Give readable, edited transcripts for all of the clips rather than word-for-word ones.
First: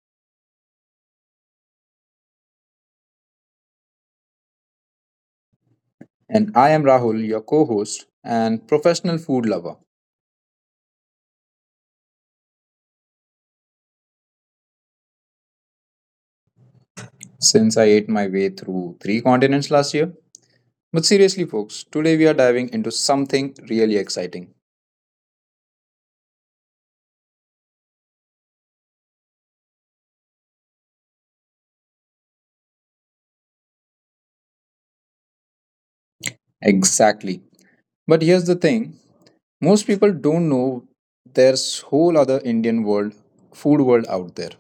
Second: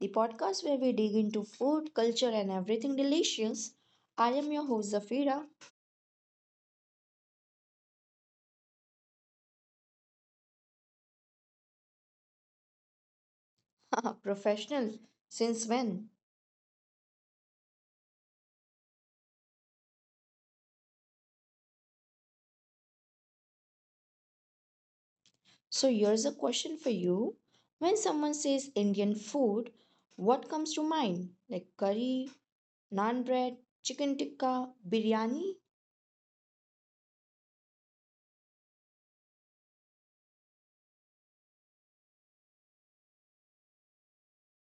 the podcast where we dig into food, culture, and everything delicious. I am your host Zafira, And I am Rahul, your co host and professional food lover professional since when? since I ate my way through three continents last year. But seriously, folks, today we are diving into something really exciting. So here's a question for you. When someone says Indian food, what comes to mind? Like curry, naan bread, chicken tikka, biryani? Exactly. But here's the thing most people don't know there's whole other Indian world, food world out there.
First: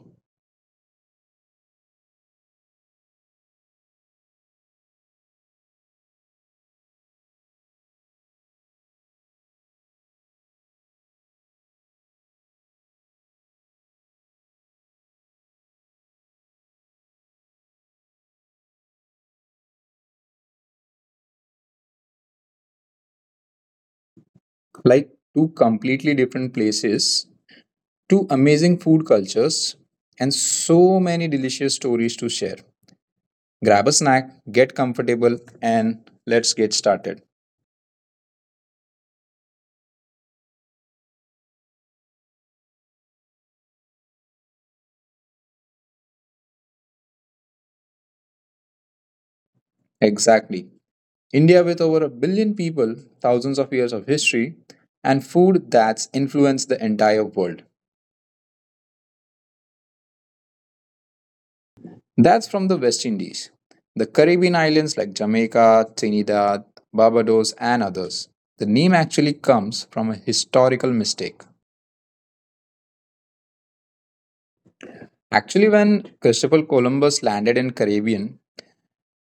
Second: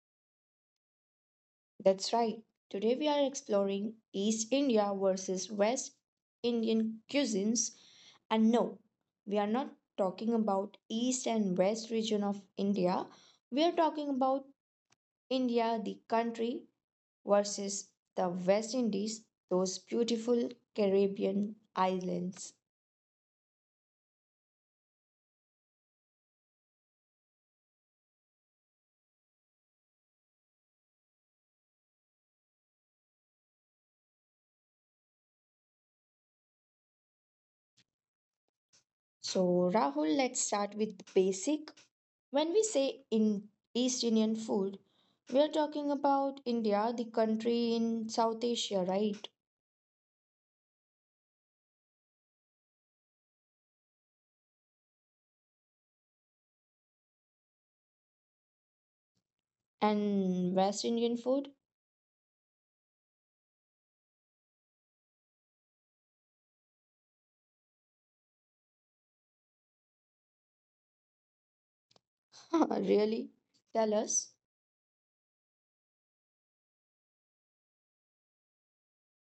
That's right. Today we are exploring East India versus West Indian cuisines. And no, we are not talking about East and West region of India. We are talking about India, the country, versus the West Indies, those beautiful Caribbean islands. Like two completely different places, two amazing food cultures, and so many delicious stories to share. Grab a snack, get comfortable, and let's get started. So, Rahul, let's start with the basic. When we say in East Indian food, we are talking about India, the country in South Asia, right? Exactly. India, with over a billion people, thousands of years of history, and food that's influenced the entire world. And West Indian food? That's from the West Indies, the Caribbean islands like Jamaica, Trinidad, Barbados, and others. The name actually comes from a historical mistake. Really? Tell us. Actually, when Christopher Columbus landed in Caribbean,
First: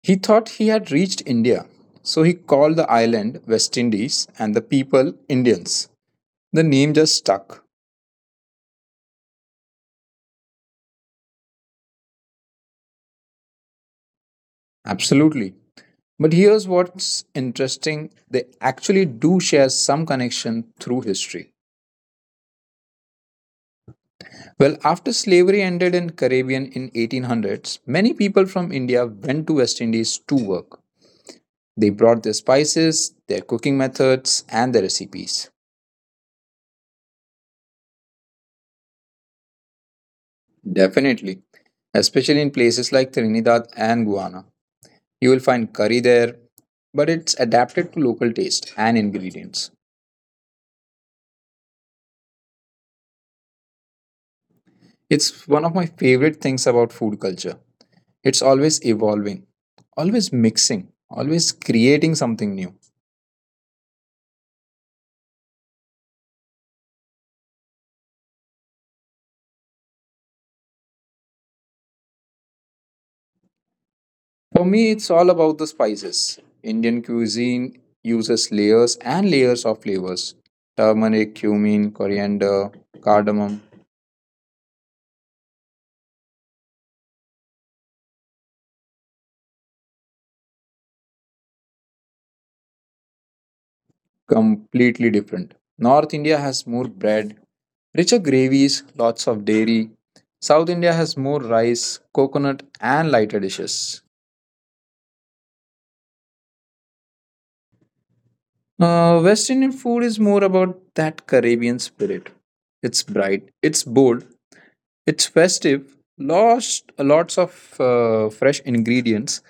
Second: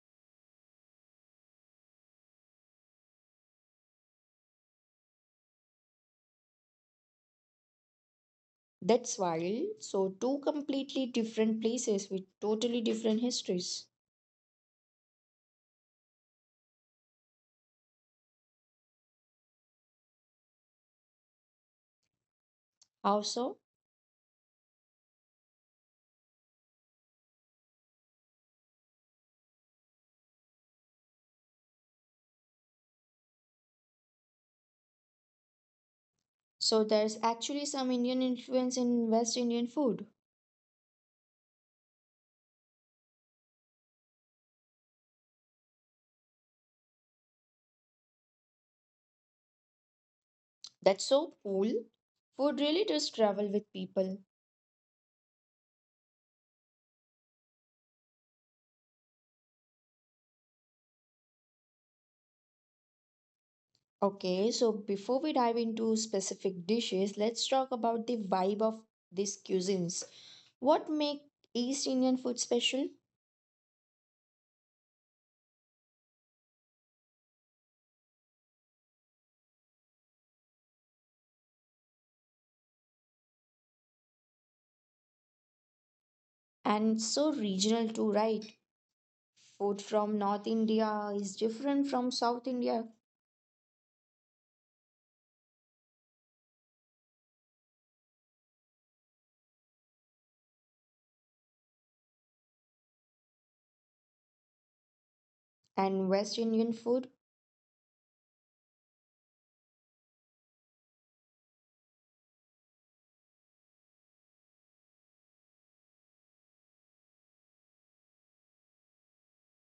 he thought he had reached India, so he called the island West Indies and the people Indians. The name just stuck. That's wild. So, two completely different places with totally different histories. Absolutely. But here's what's interesting, they actually do share some connection through history. How so? Well, after slavery ended in Caribbean in 1800s, many people from India went to West Indies to work. They brought their spices, their cooking methods, and their recipes. So, there's actually some Indian influence in West Indian food. Definitely, especially in places like Trinidad and Guyana. You will find curry there, but it's adapted to local taste and ingredients. That's so cool. Food really does travel with people. It's one of my favorite things about food culture. It's always evolving, always mixing, always creating something new. Okay, so before we dive into specific dishes, let's talk about the vibe of these cuisines. What make East Indian food special? For me, it's all about the spices. Indian cuisine uses layers and layers of flavors turmeric, cumin, coriander, cardamom. And it's so regional too, right? Food from North India is different from South India Completely different. North India has more bread, richer gravies, lots of dairy. South India has more rice, coconut, and lighter dishes. and West Indian food. West Indian food is more about that Caribbean spirit. It's bright, it's bold, it's festive, lots of fresh ingredients,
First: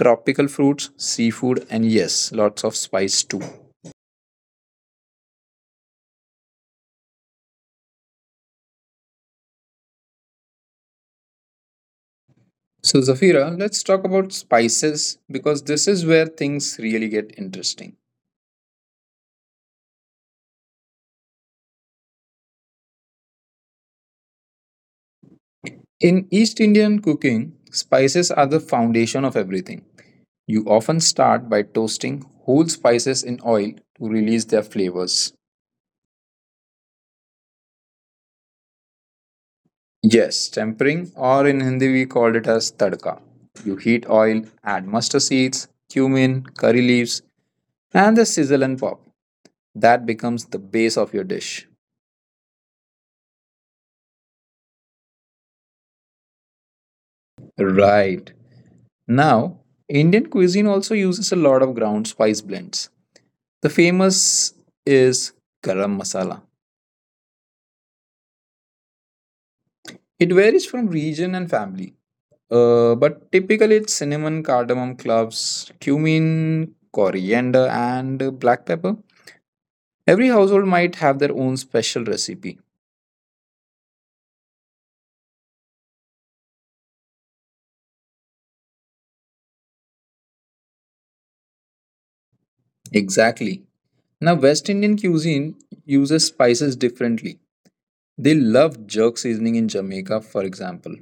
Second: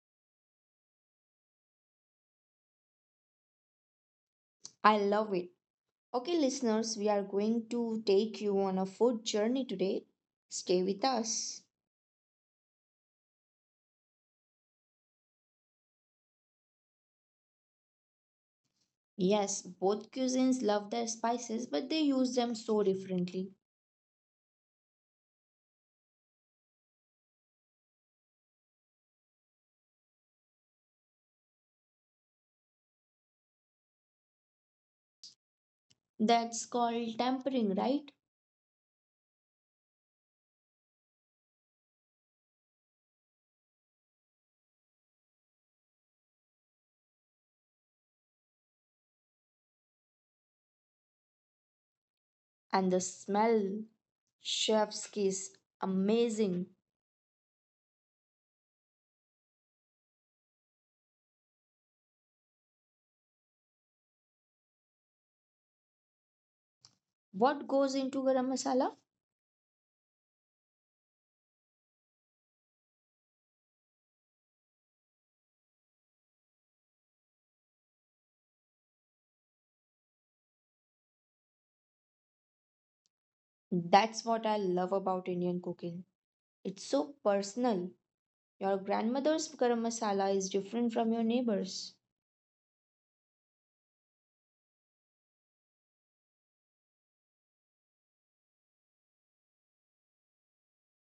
tropical fruits, seafood, and yes, lots of spice too. I love it. Okay, listeners, we are going to take you on a food journey today. Stay with us. So, Zafira, let's talk about spices because this is where things really get interesting. Yes, both cuisines love their spices, but they use them so differently. In East Indian cooking, spices are the foundation of everything. You often start by toasting whole spices in oil to release their flavors. That's called tempering, right? Yes, tempering, or in Hindi we call it as tadka. You heat oil, add mustard seeds, cumin, curry leaves, and the sizzle and pop. That becomes the base of your dish. And the smell, chef's kiss, amazing. Right. Now, Indian cuisine also uses a lot of ground spice blends. The famous is garam masala. What goes into garam masala? It varies from region and family, but typically it's cinnamon, cardamom cloves, cumin, coriander, and black pepper. Every household might have their own special recipe. That's what I love about Indian cooking. It's so personal. Your grandmother's garam masala is different from your neighbor's. Exactly. Now, West Indian cuisine uses spices differently. They love jerk seasoning in Jamaica, for example.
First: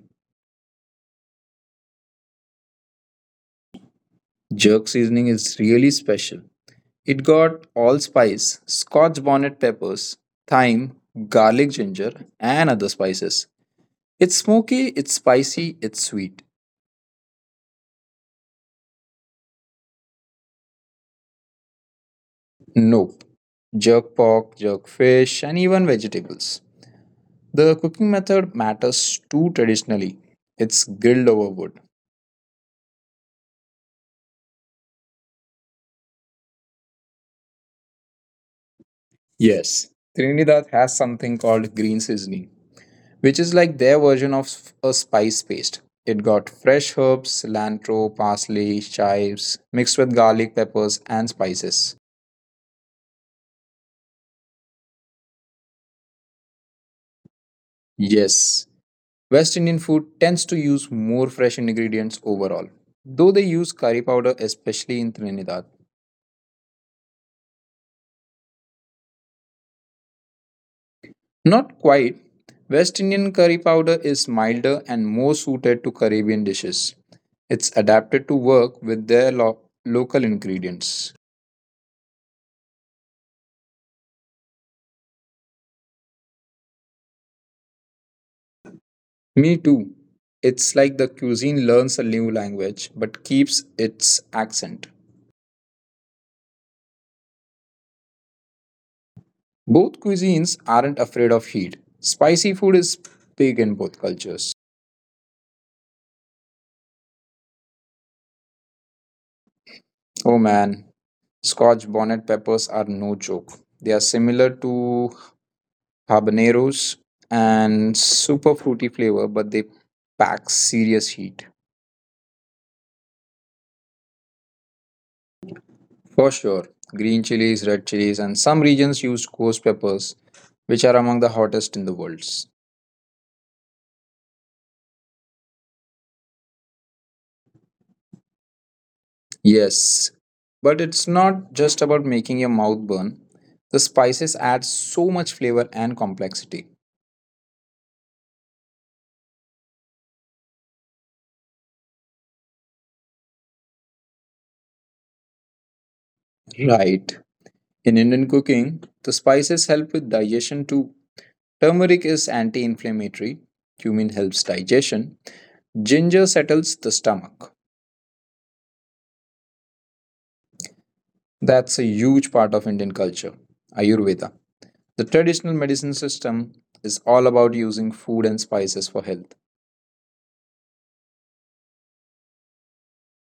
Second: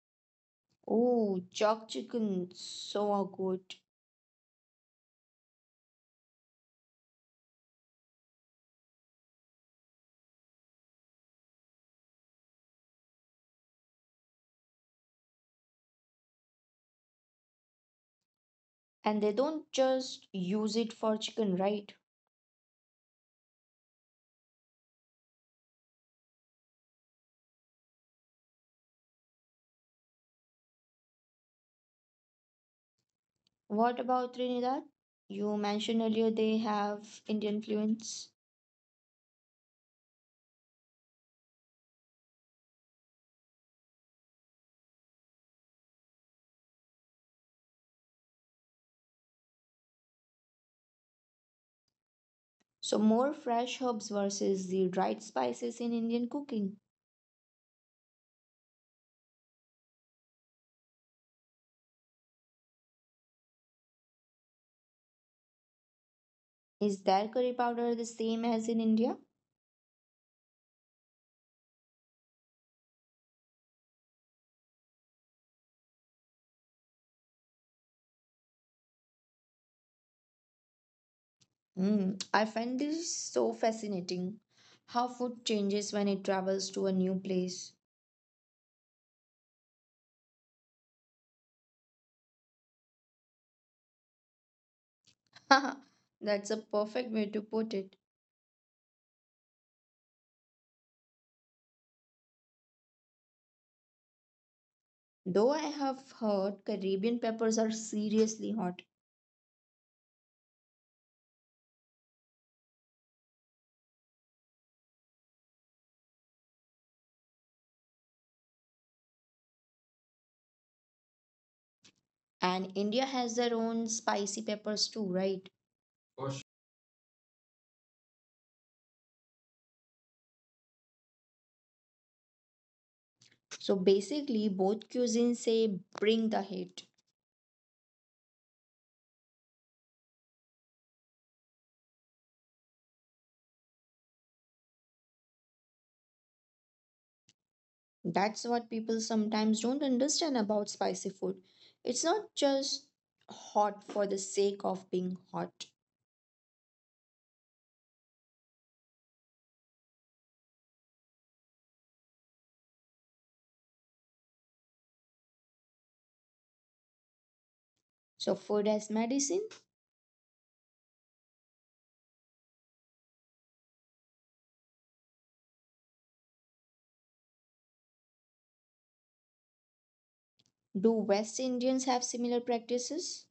Oh, chalk chicken, so good. Jerk seasoning is really special. It got allspice, scotch bonnet peppers, thyme, garlic, ginger, and other spices. It's smoky, it's spicy, it's sweet. And they don't just use it for chicken, right? Nope. Jerk pork, jerk fish, and even vegetables. The cooking method matters too traditionally. It's grilled over wood. What about Trinidad? You mentioned earlier they have Indian influence. Yes. Trinidad has something called green seasoning, which is like their version of a spice paste. It got fresh herbs, cilantro, parsley, chives, mixed with garlic, peppers, and spices. So, more fresh herbs versus the dried spices in Indian cooking. Yes. West Indian food tends to use more fresh ingredients overall, though they use curry powder especially in Trinidad. Is their curry powder the same as in India? Not quite. West Indian curry powder is milder and more suited to Caribbean dishes. It's adapted to work with their local ingredients. Hmm, I find this so fascinating. How food changes when it travels to a new place. Me too. It's like the cuisine learns a new language but keeps its accent. That's a perfect way to put it. Both cuisines aren't afraid of heat. Spicy food is big in both cultures. Though I have heard Caribbean peppers are seriously hot, Oh man, Scotch bonnet peppers are no joke. They are similar to habaneros and super fruity flavor, but they pack serious heat. and India has their own spicy peppers too, right? For sure, green chilies, red chilies, and some regions use ghost peppers, which are among the hottest in the world. So basically, both cuisines say bring the heat. Yes, but it's not just about making your mouth burn. The spices add so much flavor and complexity. That's what people sometimes don't understand about spicy food. It's not just hot for the sake of being hot. Right. In Indian cooking, the spices help with digestion too. Turmeric is anti inflammatory, cumin helps digestion, ginger settles the stomach. So, food as medicine? That's a huge part of Indian culture, Ayurveda. The traditional medicine system is all about using food and spices for health. Do West Indians have similar practices?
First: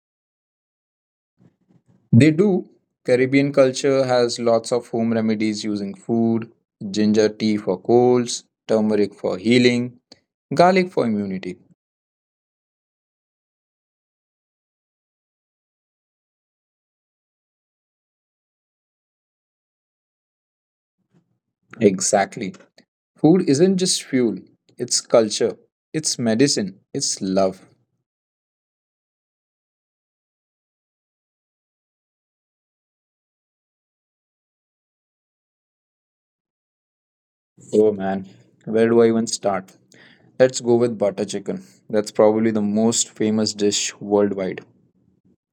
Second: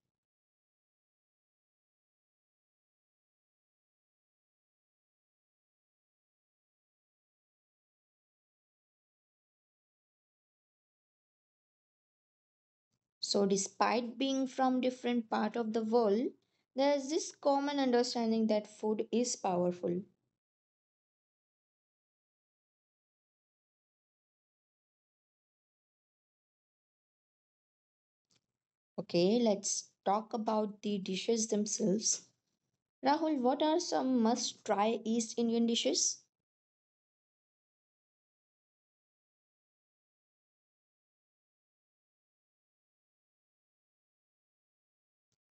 They do. Caribbean culture has lots of home remedies using food, ginger tea for colds, turmeric for healing, garlic for immunity. So, despite being from different part of the world, there's this common understanding that food is powerful. Exactly. Food isn't just fuel, it's culture, it's medicine, it's love. Okay, let's talk about the dishes themselves. Rahul, what are some must try East Indian dishes? Oh man, where do I even start? Let's go with butter chicken. That's probably the most famous dish worldwide.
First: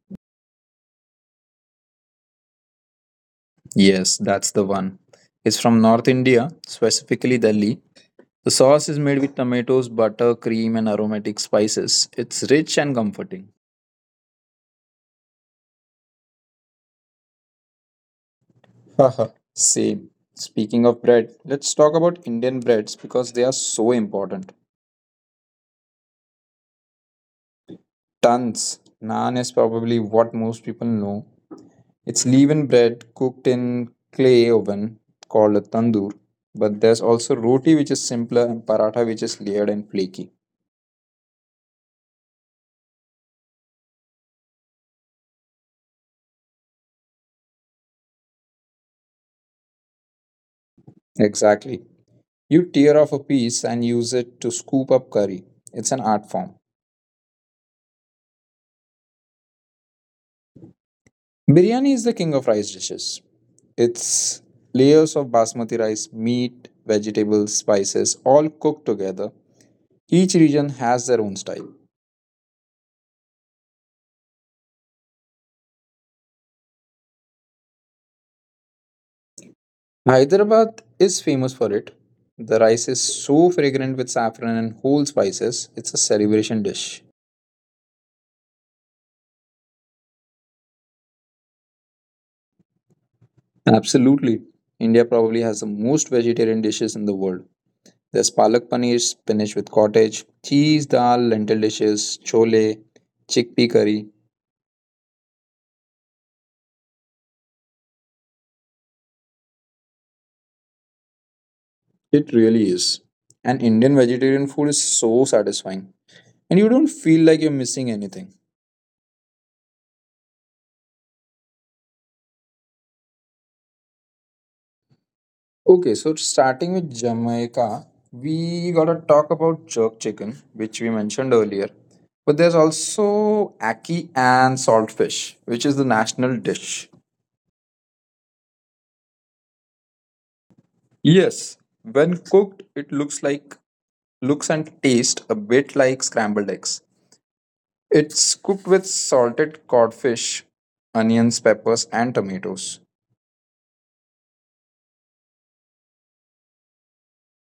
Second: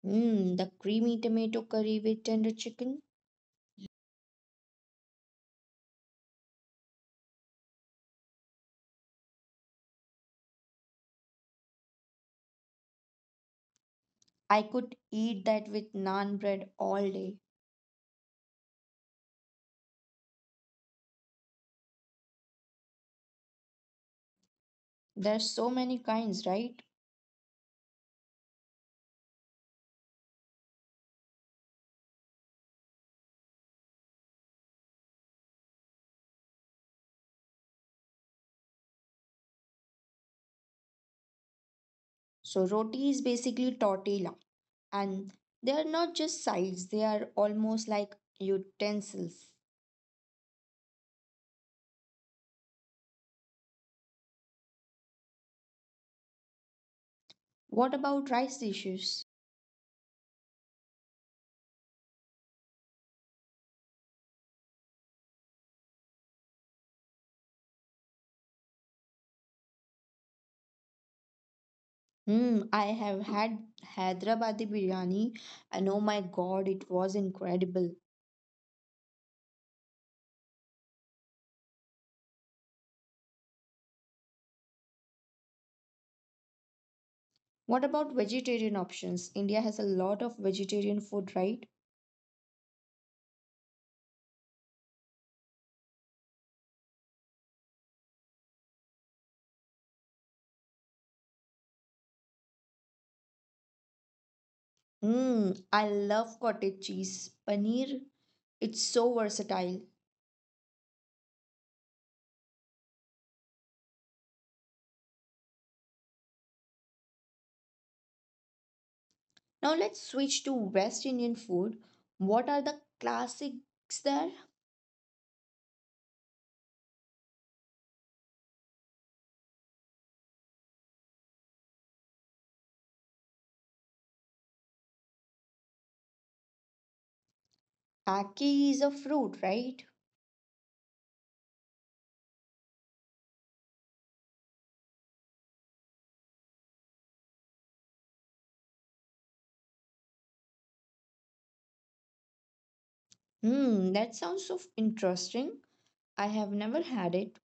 Mmm, the creamy tomato curry with tender chicken. Yes, that's the one. It's from North India, specifically Delhi. The sauce is made with tomatoes, butter, cream, and aromatic spices. It's rich and comforting. I could eat that with naan bread all day. Haha, same. Speaking of bread, let's talk about Indian breads because they are so important. There's so many kinds, right? Tons. Naan is probably what most people know. It's leaven bread cooked in clay oven called a tandoor. But there's also roti, which is simpler, and paratha, which is layered and flaky. So roti is basically tortilla and they are not just sides, they are almost like utensils. Exactly. You tear off a piece and use it to scoop up curry. It's an art form. What about rice dishes? Biryani is the king of rice dishes. It's layers of basmati rice, meat, vegetables, spices, all cooked together. Each region has their own style. Hmm, I have had Hyderabadi biryani and oh my god, it was incredible. Hyderabad is famous for it. The rice is so fragrant with saffron and whole spices, it's a celebration dish. What about vegetarian options? India has a lot of vegetarian food, right? Absolutely. India probably has the most vegetarian dishes in the world. There's palak paneer, spinach with cottage, cheese dal, lentil dishes, chole, chickpea curry. Hmm, I love cottage cheese, paneer. It's so versatile. It really is. And Indian vegetarian food is so satisfying. And you don't feel like you're missing anything. Now let's switch to West Indian food. What are the classics there? Okay, so starting with Jamaica, we gotta talk about jerk chicken, which we mentioned earlier. But there's also ackee and saltfish, which is the national dish. Aki is a fruit, right? Yes, when cooked, it looks and taste a bit like scrambled eggs. It's cooked with salted codfish, onions, peppers, and tomatoes. Hmm, that sounds so interesting. I have never had it.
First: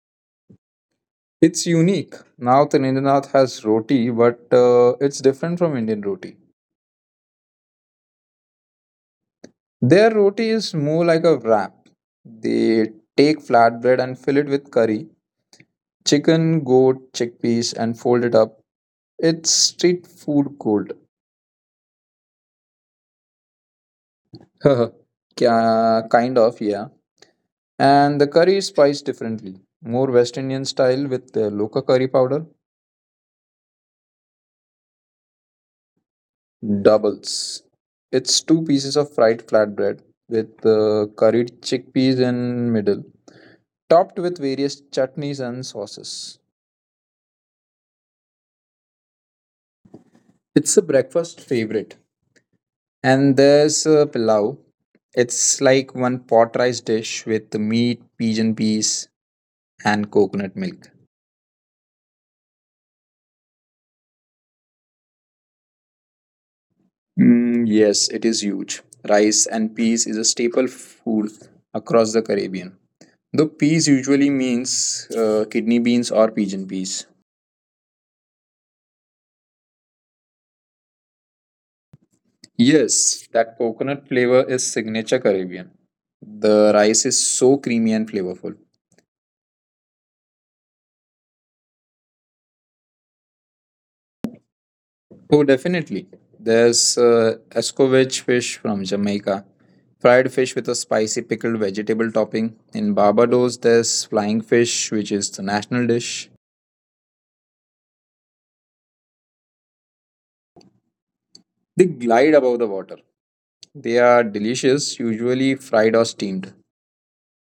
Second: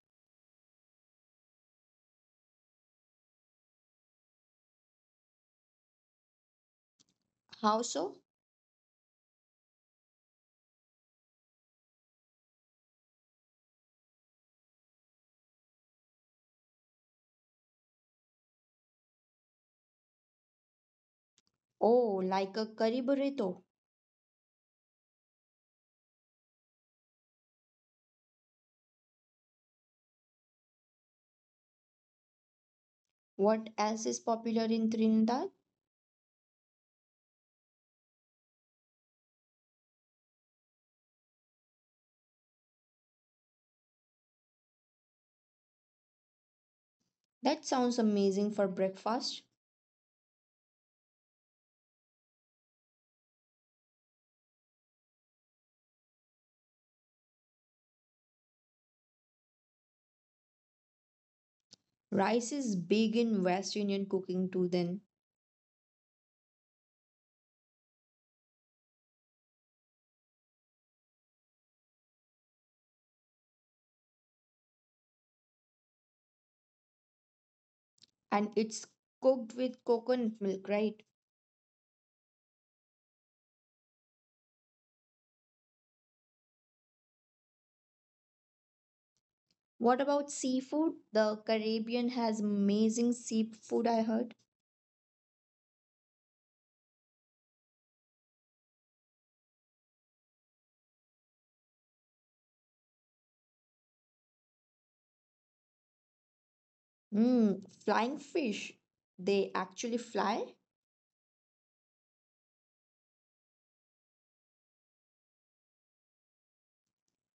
It's unique. Now, Tinindranath has roti, but it's different from Indian roti. How so? Their roti is more like a wrap. They take flatbread and fill it with curry, chicken, goat, chickpeas, and fold it up. It's street food gold. Oh, like a curry burrito. Yeah, kind of, yeah. And the curry is spiced differently. More West Indian style with the local curry powder. What else is popular in Trinidad? Doubles. It's two pieces of fried flatbread with curried chickpeas in middle, topped with various chutneys and sauces. That sounds amazing for breakfast. It's a breakfast favorite. And there's a pilau. It's like one pot rice dish with meat, pigeon peas, and coconut milk. Rice is big in West Indian cooking too, then, Mm, yes, it is huge. Rice and peas is a staple food across the Caribbean. The peas usually means kidney beans or pigeon peas. and it's cooked with coconut milk, right? Yes, that coconut flavor is signature Caribbean. The rice is so creamy and flavorful. What about seafood? The Caribbean has amazing seafood, I heard. Oh, definitely. There's escovitch fish from Jamaica, fried fish with a spicy pickled vegetable topping. In Barbados, there's flying fish, which is the national dish. Mm, flying fish. They actually fly? They glide above the water. They are delicious, usually fried or steamed.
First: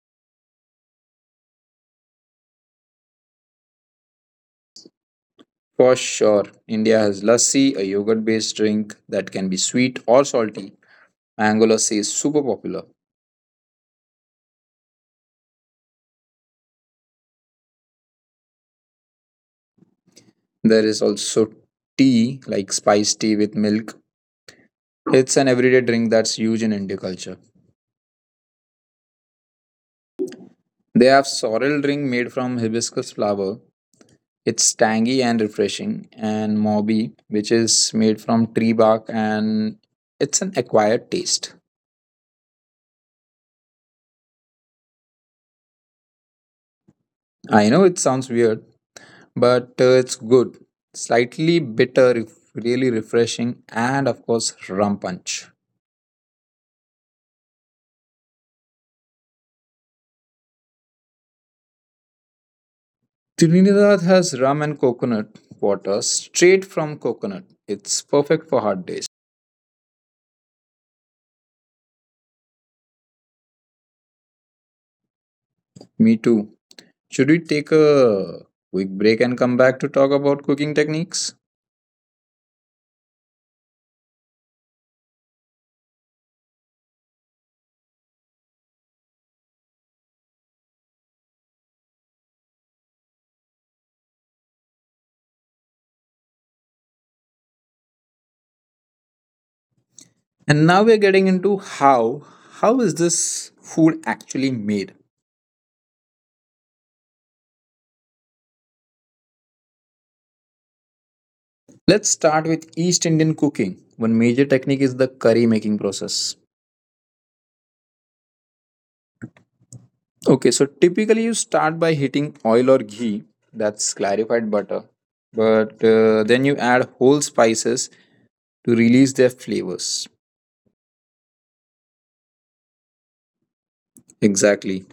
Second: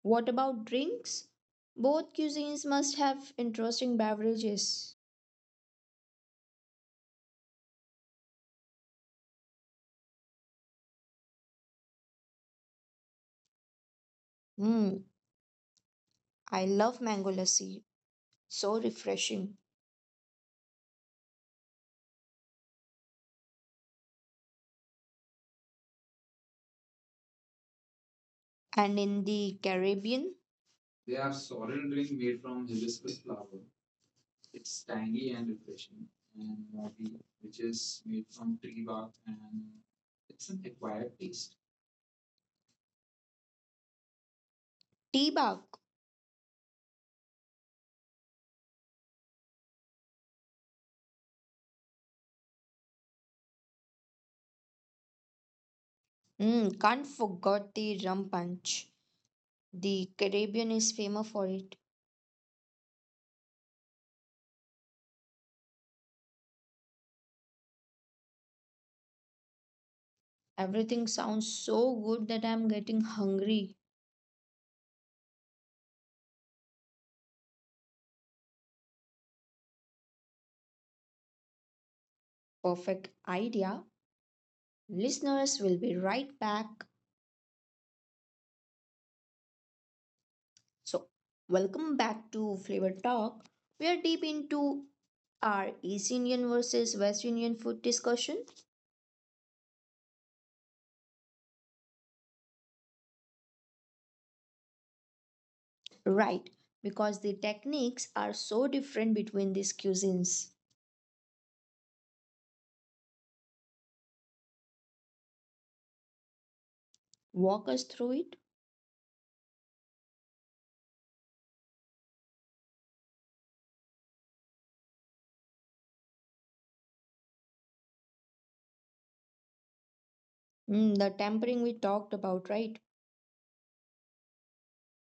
What about drinks? Both cuisines must have interesting beverages. For sure, India has lassi, a yogurt based drink that can be sweet or salty. Mango lassi is super popular. Mm, I love mango lassi. So refreshing. There is also tea, like spiced tea with milk. It's an everyday drink that's huge in India culture. And in the Caribbean, They have sorrel drink made from hibiscus flower. It's tangy and refreshing, and mobi, which is made from tree bark, and it's an acquired taste. tea bag. I know it sounds weird, but it's good. Slightly bitter, if really refreshing, and of course, rum punch. Mm, can't forget the rum punch. The Caribbean is famous for it. Trinidad has rum and coconut water straight from coconut. It's perfect for hard days. Everything sounds so good that I'm getting hungry. Me too. Should we take a quick break and come back to talk about cooking techniques? Perfect idea. Listeners will be right back. So, welcome back to Flavor Talk. We are deep into our East Indian versus West Indian food discussion, And now we're getting into how is this food actually made? right? Because the techniques are so different between these cuisines. Let's start with East Indian cooking. One major technique is the curry making process. Walk us through it. Okay, so typically you start by heating oil or ghee, that's clarified butter, but then you add whole spices to release their flavors. Mm, the tempering we talked about, right? Exactly.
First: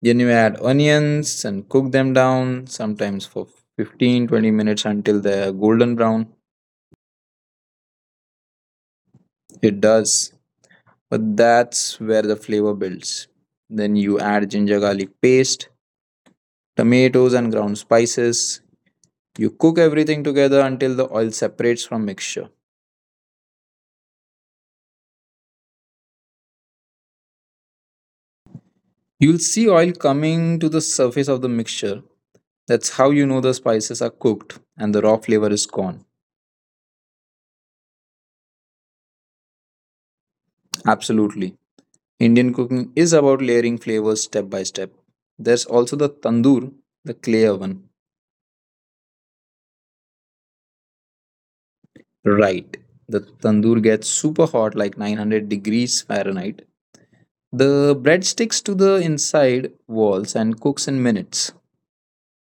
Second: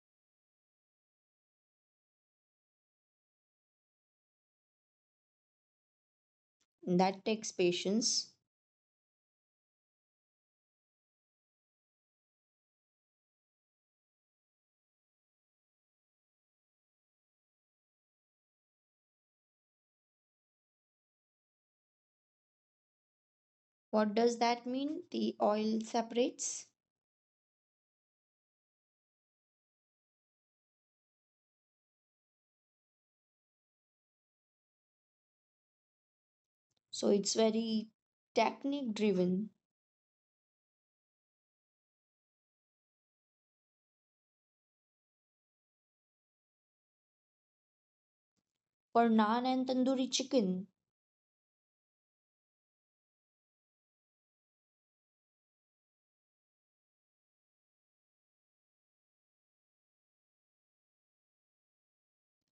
Then you add onions and cook them down, sometimes for 15 to 20 minutes until they're golden brown. That takes patience. It does. But that's where the flavor builds. Then you add ginger garlic paste, tomatoes, and ground spices. You cook everything together until the oil separates from mixture. What does that mean? The oil separates. You'll see oil coming to the surface of the mixture. That's how you know the spices are cooked and the raw flavor is gone. So it's very technique driven Absolutely. Indian cooking is about layering flavors step by step. There's also the tandoor, the clay oven. for naan and tandoori chicken. Right. The tandoor gets super hot like 900 degrees Fahrenheit. The bread sticks to the inside walls and cooks in minutes.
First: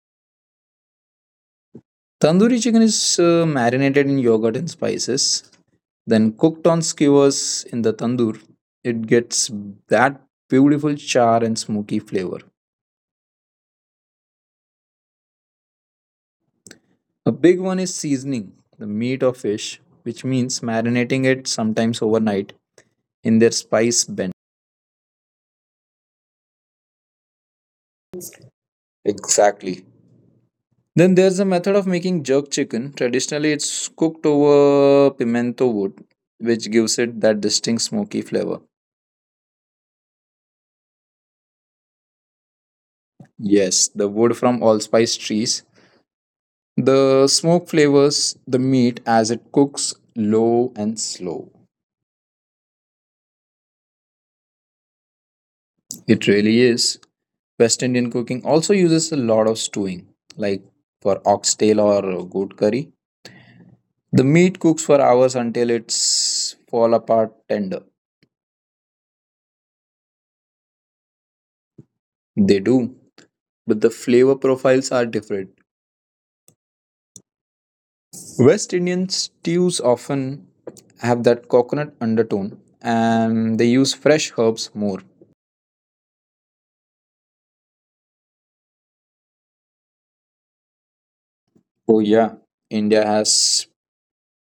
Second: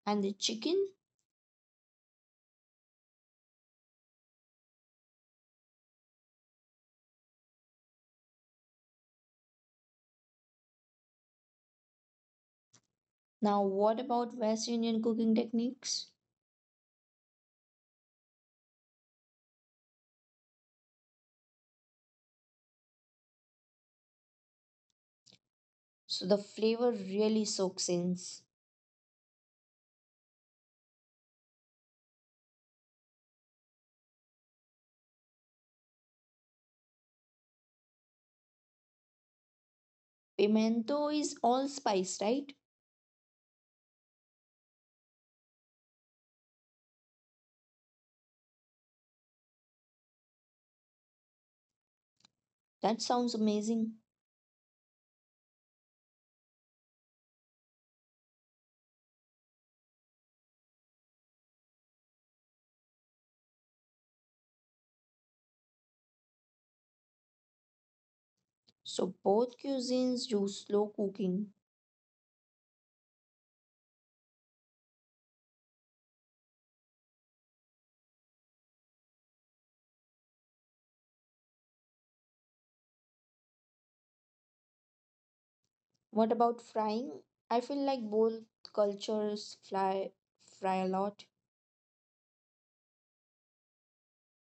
And the chicken? Tandoori chicken is marinated in yogurt and spices, then cooked on skewers in the tandoor. It gets that beautiful char and smoky flavor. Now, what about West Indian cooking techniques? A big one is seasoning the meat or fish, which means marinating it sometimes overnight in their spice blend. So the flavor really soaks in. Exactly. Then there's the method of making jerk chicken. Traditionally, it's cooked over pimento wood, which gives it that distinct smoky flavor. Pimento is allspice, right? Yes, the wood from allspice trees. The smoke flavors the meat as it cooks low and slow. That sounds amazing. It really is. West Indian cooking also uses a lot of stewing, like for oxtail or goat curry. The meat cooks for hours until it's fall apart tender. So both cuisines use slow cooking. They do, but the flavor profiles are different. West Indian stews often have that coconut undertone and they use fresh herbs more. What about frying? I feel like both cultures fly fry a lot Oh, yeah. India has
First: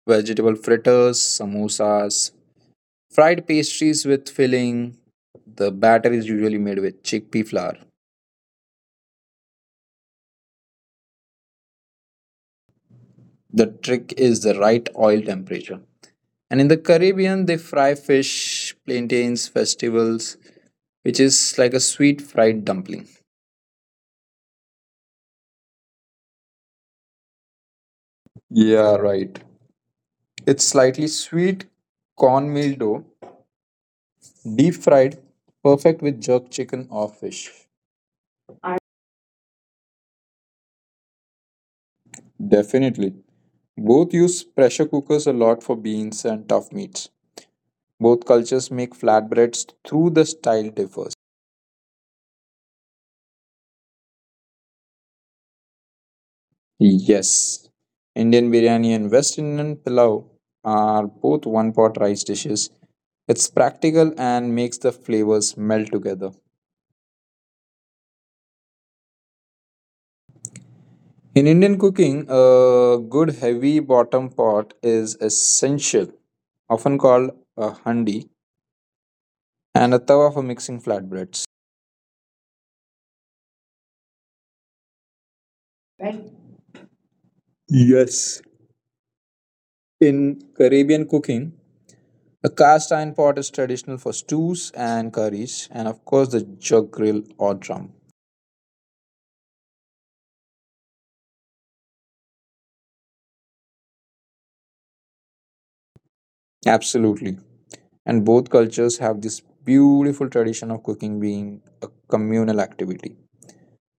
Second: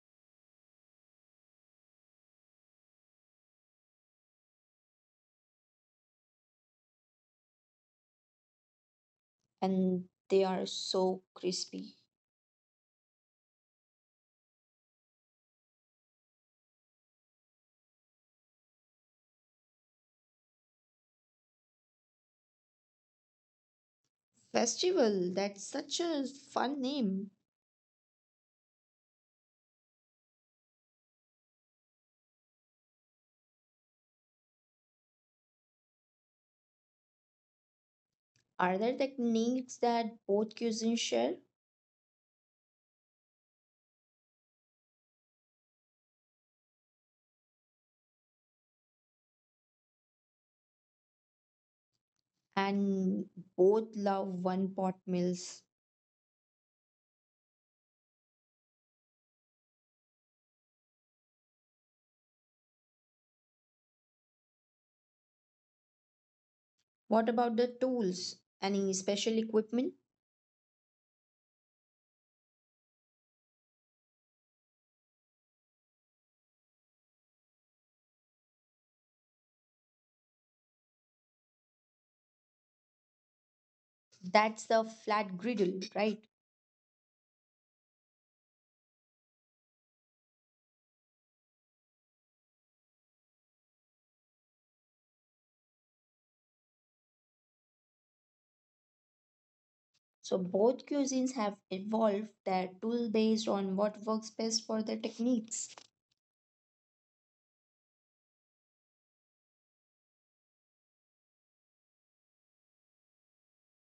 vegetable fritters, samosas, fried pastries with filling. The batter is usually made with chickpea flour. and they are so crispy. The trick is the right oil temperature. And in the Caribbean, they fry fish, plantains, festivals, which is like a sweet fried dumpling. Festival, that's such a fun name. Yeah, right. It's slightly sweet cornmeal dough, deep fried, perfect with jerk chicken or fish. Are there techniques that both cuisines share? Definitely. Both use pressure cookers a lot for beans and tough meats. Both cultures make flatbreads through the style differs. And both love one pot meals. Yes. Indian biryani and West Indian pilau are both one pot rice dishes. It's practical and makes the flavors melt together. What about the tools? Any special equipment? In Indian cooking, a good heavy bottom pot is essential, often called a handi, and a tawa for mixing flatbreads. That's the flat griddle, right? Yes. In Caribbean cooking, a cast iron pot is traditional for stews and curries, and of course the jug grill or drum. So both cuisines have evolved their tool based on what works best for their techniques. Absolutely. And both cultures have this beautiful tradition of cooking being a communal activity.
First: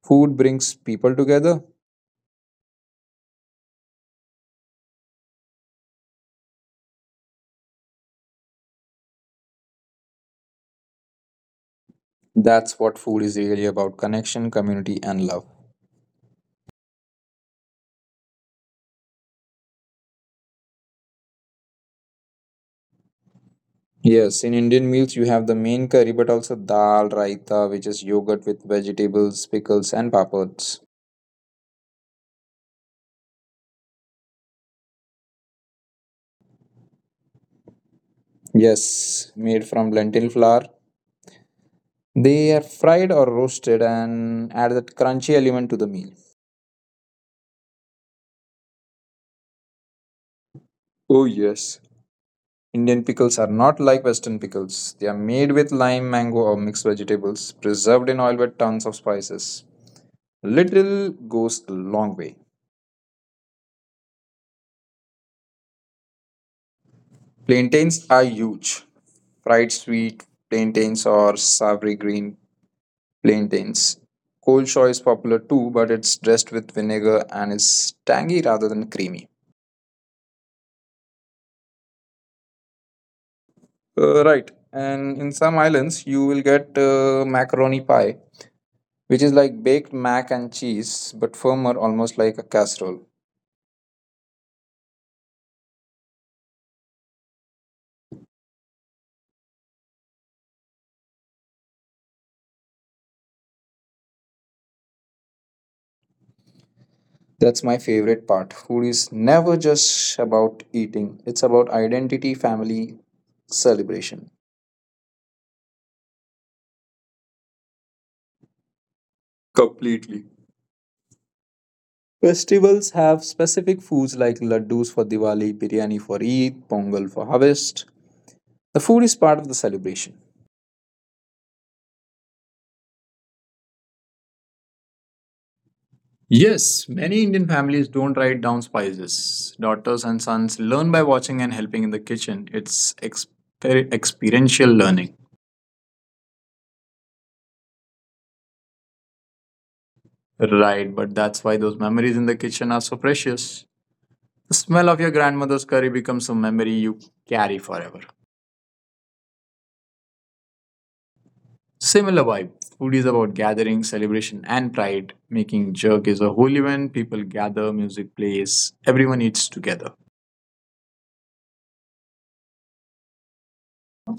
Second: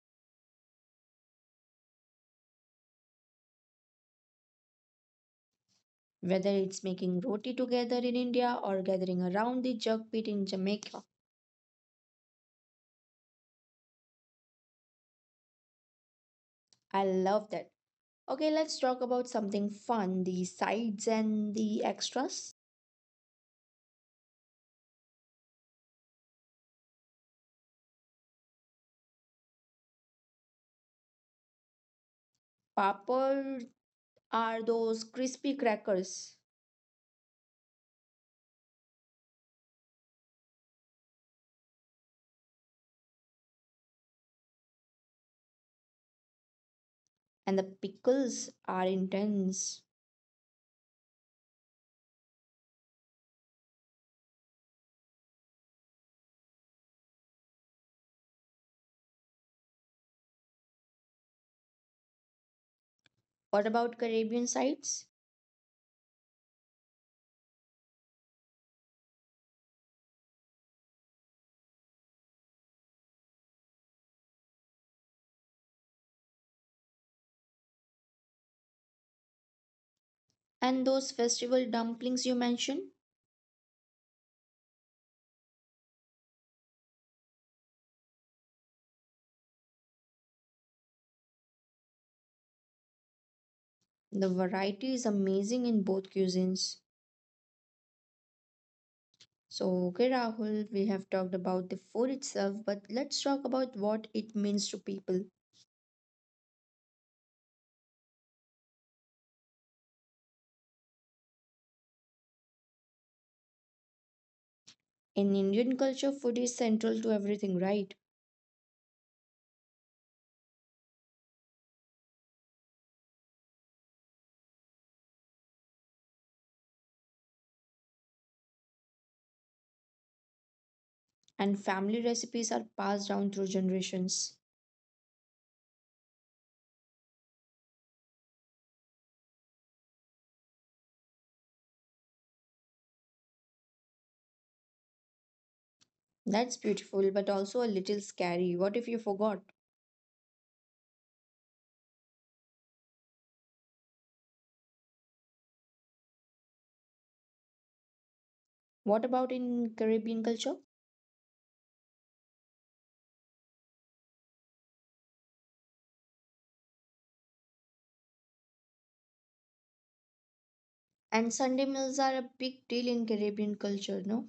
Food brings people together. Whether it's making roti together in India or gathering around the jug pit in Jamaica. That's what food is really about connection, community, and love. I love that. Okay, let's talk about something fun, the sides and the extras. Yes, in Indian meals you have the main curry, but also dal, raita, which is yogurt with vegetables, pickles, and papads. Papad are those crispy crackers Yes, made from lentil flour. They are fried or roasted and add that crunchy element to the meal. and the pickles are intense. Oh, yes. Indian pickles are not like Western pickles. They are made with lime, mango, or mixed vegetables, preserved in oil with tons of spices. Little goes a long way. What about Caribbean sides? Plantains are huge. Fried sweet plantains or savory green plantains. Cold Shaw is popular too, but it's dressed with vinegar and is tangy rather than creamy. And those festival dumplings you mentioned, Right. And in some islands, you will get macaroni pie, which is like baked mac and cheese, but firmer, almost like a casserole. the variety is amazing in both cuisines. So, okay, Rahul, we have talked about the food itself, but let's talk about what it means to people. That's my favorite part. Food is never just about eating, it's about identity, family, celebration. In Indian culture, food is central to everything, right? Completely. Festivals have specific foods like laddus for Diwali, biryani for Eid, pongal for harvest, the food is part of the celebration. And family recipes are passed down through generations. Yes, many Indian families don't write down spices. Daughters and sons learn by watching and helping in the kitchen. It's experiential learning. That's beautiful, but also a little scary. What if you forgot? Right, but that's why those memories in the kitchen are so precious. The smell of your grandmother's curry becomes a memory you carry forever. What about in Caribbean culture? Similar vibe. Food is about gathering, celebration, and pride. Making jerk is a whole event. People gather, music plays, everyone eats together. And Sunday meals are a big deal in Caribbean culture, no?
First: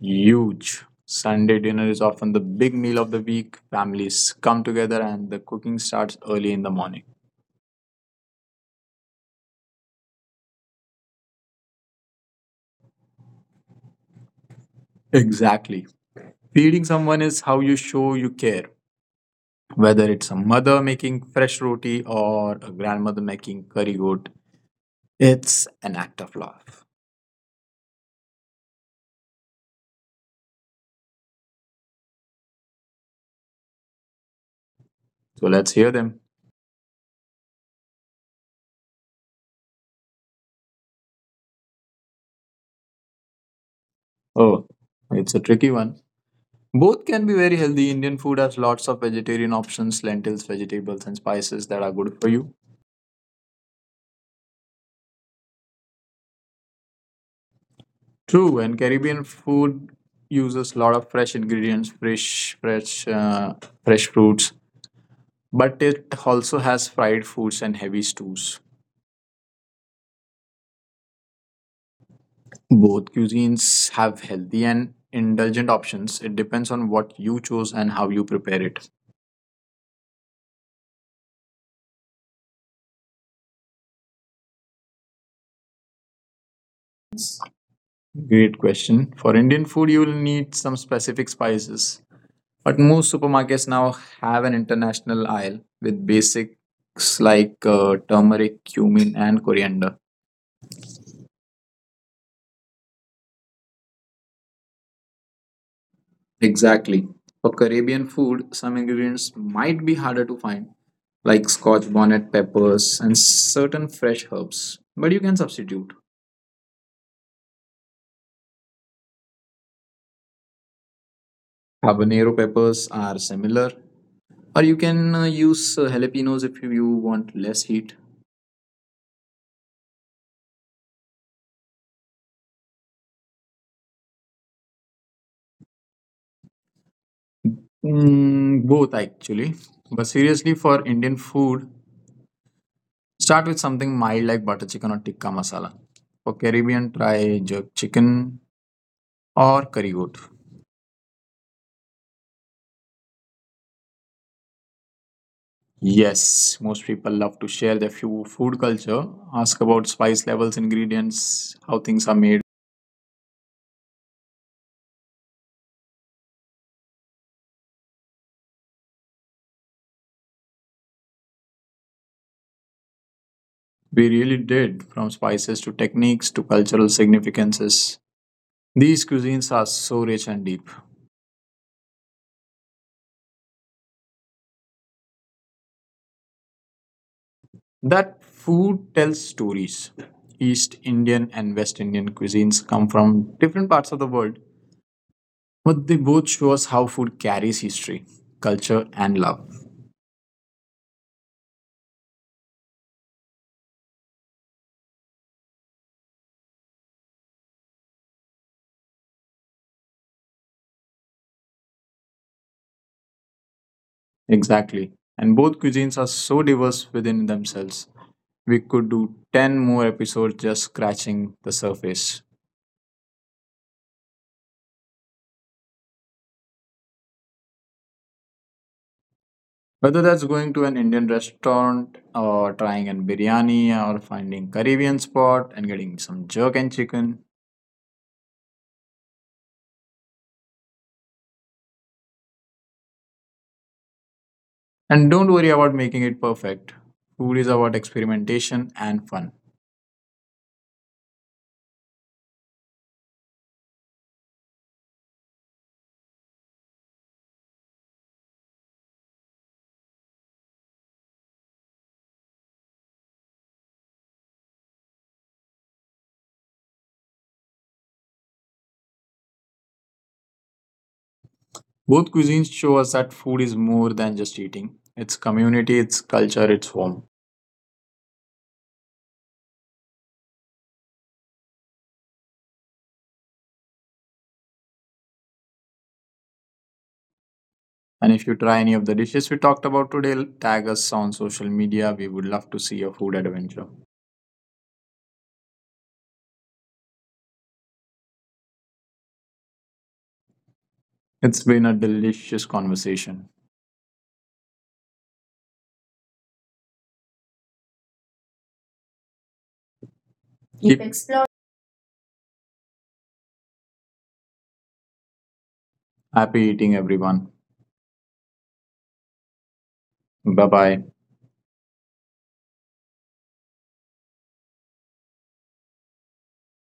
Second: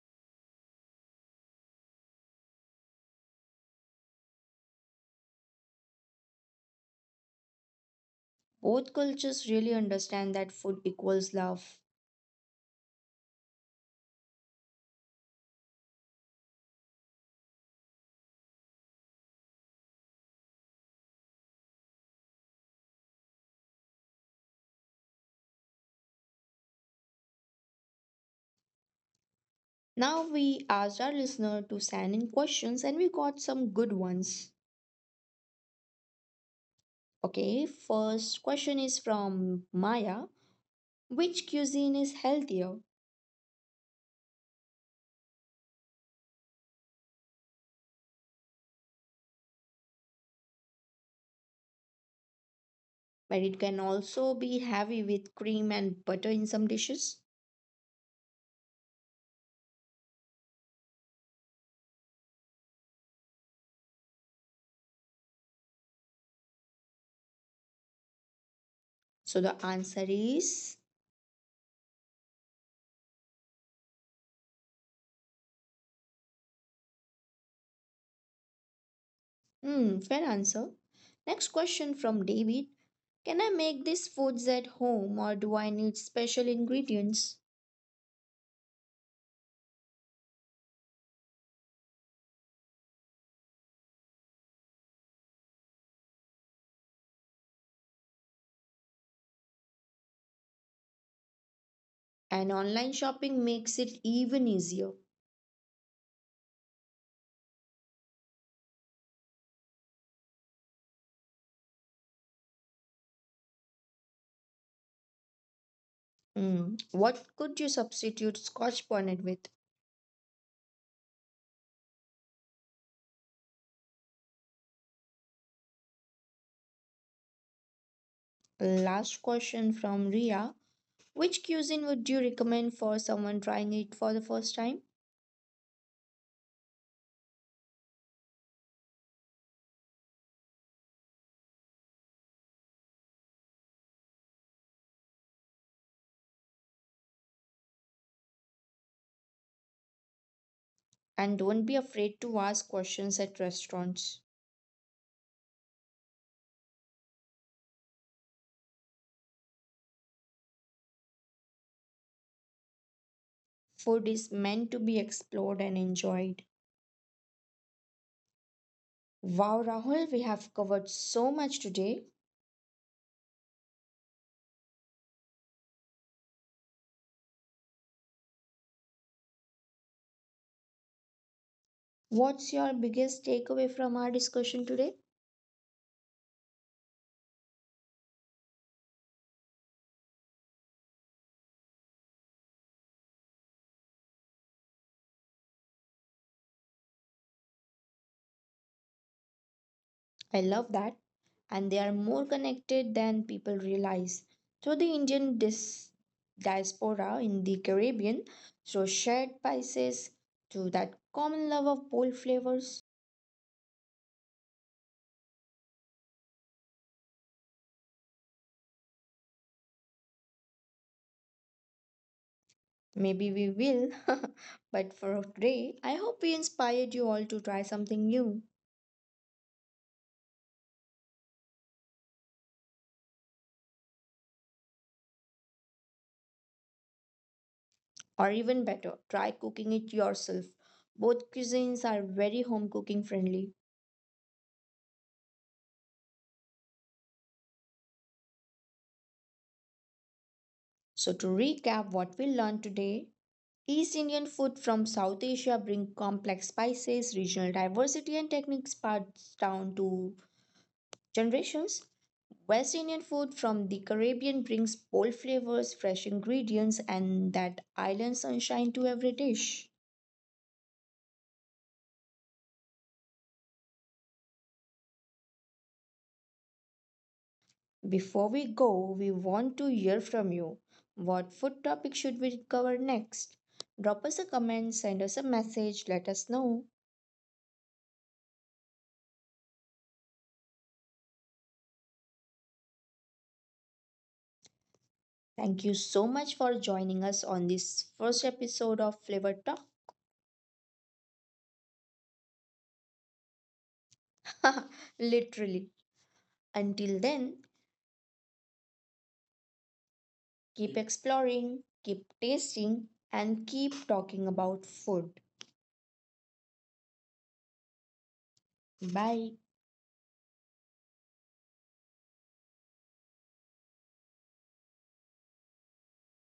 Huge. Sunday dinner is often the big meal of the week. Families come together and the cooking starts early in the morning. Both cultures really understand that food equals love. Exactly. Feeding someone is how you show you care. Whether it's a mother making fresh roti or a grandmother making curry goat, it's an act of love. Now we asked our listener to send in questions and we got some good ones. So let's hear them. Okay, first question is from Maya. Which cuisine is healthier? Oh, it's a tricky one. Both can be very healthy. Indian food has lots of vegetarian options, lentils, vegetables, and spices that are good for you. But it can also be heavy with cream and butter in some dishes. True, and Caribbean food uses a lot of fresh ingredients, fresh fruits. But it also has fried foods and heavy stews. So the answer is Both cuisines have healthy and indulgent options. It depends on what you choose and how you prepare it. hmm, fair answer. Next question from David. Can I make these foods at home or do I need special ingredients? Great question. For Indian food, you will need some specific spices. But most supermarkets now have an international aisle with basics like turmeric, cumin, and coriander. And online shopping makes it even easier. Exactly. For Caribbean food, some ingredients might be harder to find, like scotch bonnet peppers and certain fresh herbs, but you can substitute. Mm. What could you substitute scotch bonnet with? Habanero peppers are similar, or you can use jalapenos if you want less heat. Last question from Ria. Which cuisine would you recommend for someone trying it for the first time? Mm, both actually. But seriously, for Indian food, start with something mild like butter chicken or tikka masala. For Caribbean, try jerk chicken or curry goat. And don't be afraid to ask questions at restaurants. Yes, most people love to share their few food culture, ask about spice levels, ingredients, how things are made. Food is meant to be explored and enjoyed. Wow, Rahul, we have covered so much today. We really did, from spices to techniques to cultural significances. These cuisines are so rich and deep. What's your biggest takeaway from our discussion today? That food tells stories. East Indian and West Indian cuisines come from different parts of the world, but they both show us how food carries history, culture, and love. I love that. And they are more connected than people realize. So the Indian diaspora in the Caribbean, through shared spices, through that common love of bold flavors, Exactly. And both cuisines are so diverse within themselves we could do 10 more episodes just scratching the surface. maybe we will. But for today, I hope we inspired you all to try something new. Whether that's going to an Indian restaurant or trying an biryani or finding Caribbean spot and getting some jerk and chicken. Or even better, try cooking it yourself. Both cuisines are very home cooking friendly. And don't worry about making it perfect. Food is about experimentation and fun. So, to recap what we learned today, East Indian food from South Asia bring complex spices, regional diversity and techniques passed down to generations. West Indian food from the Caribbean brings bold flavors, fresh ingredients and that island sunshine to every dish. Both cuisines show us that food is more than just eating. It's community, it's culture, it's home. Before we go, we want to hear from you. What food topic should we cover next? Drop us a comment, send us a message, let us know. And if you try any of the dishes we talked about today, tag us on social media. We would love to see your food adventure. Thank you so much for joining us on this first episode of Flavor Talk. It's been a delicious conversation. Literally. Until then, keep exploring, keep tasting, and keep talking about food. Happy eating, everyone. Bye. Bye bye.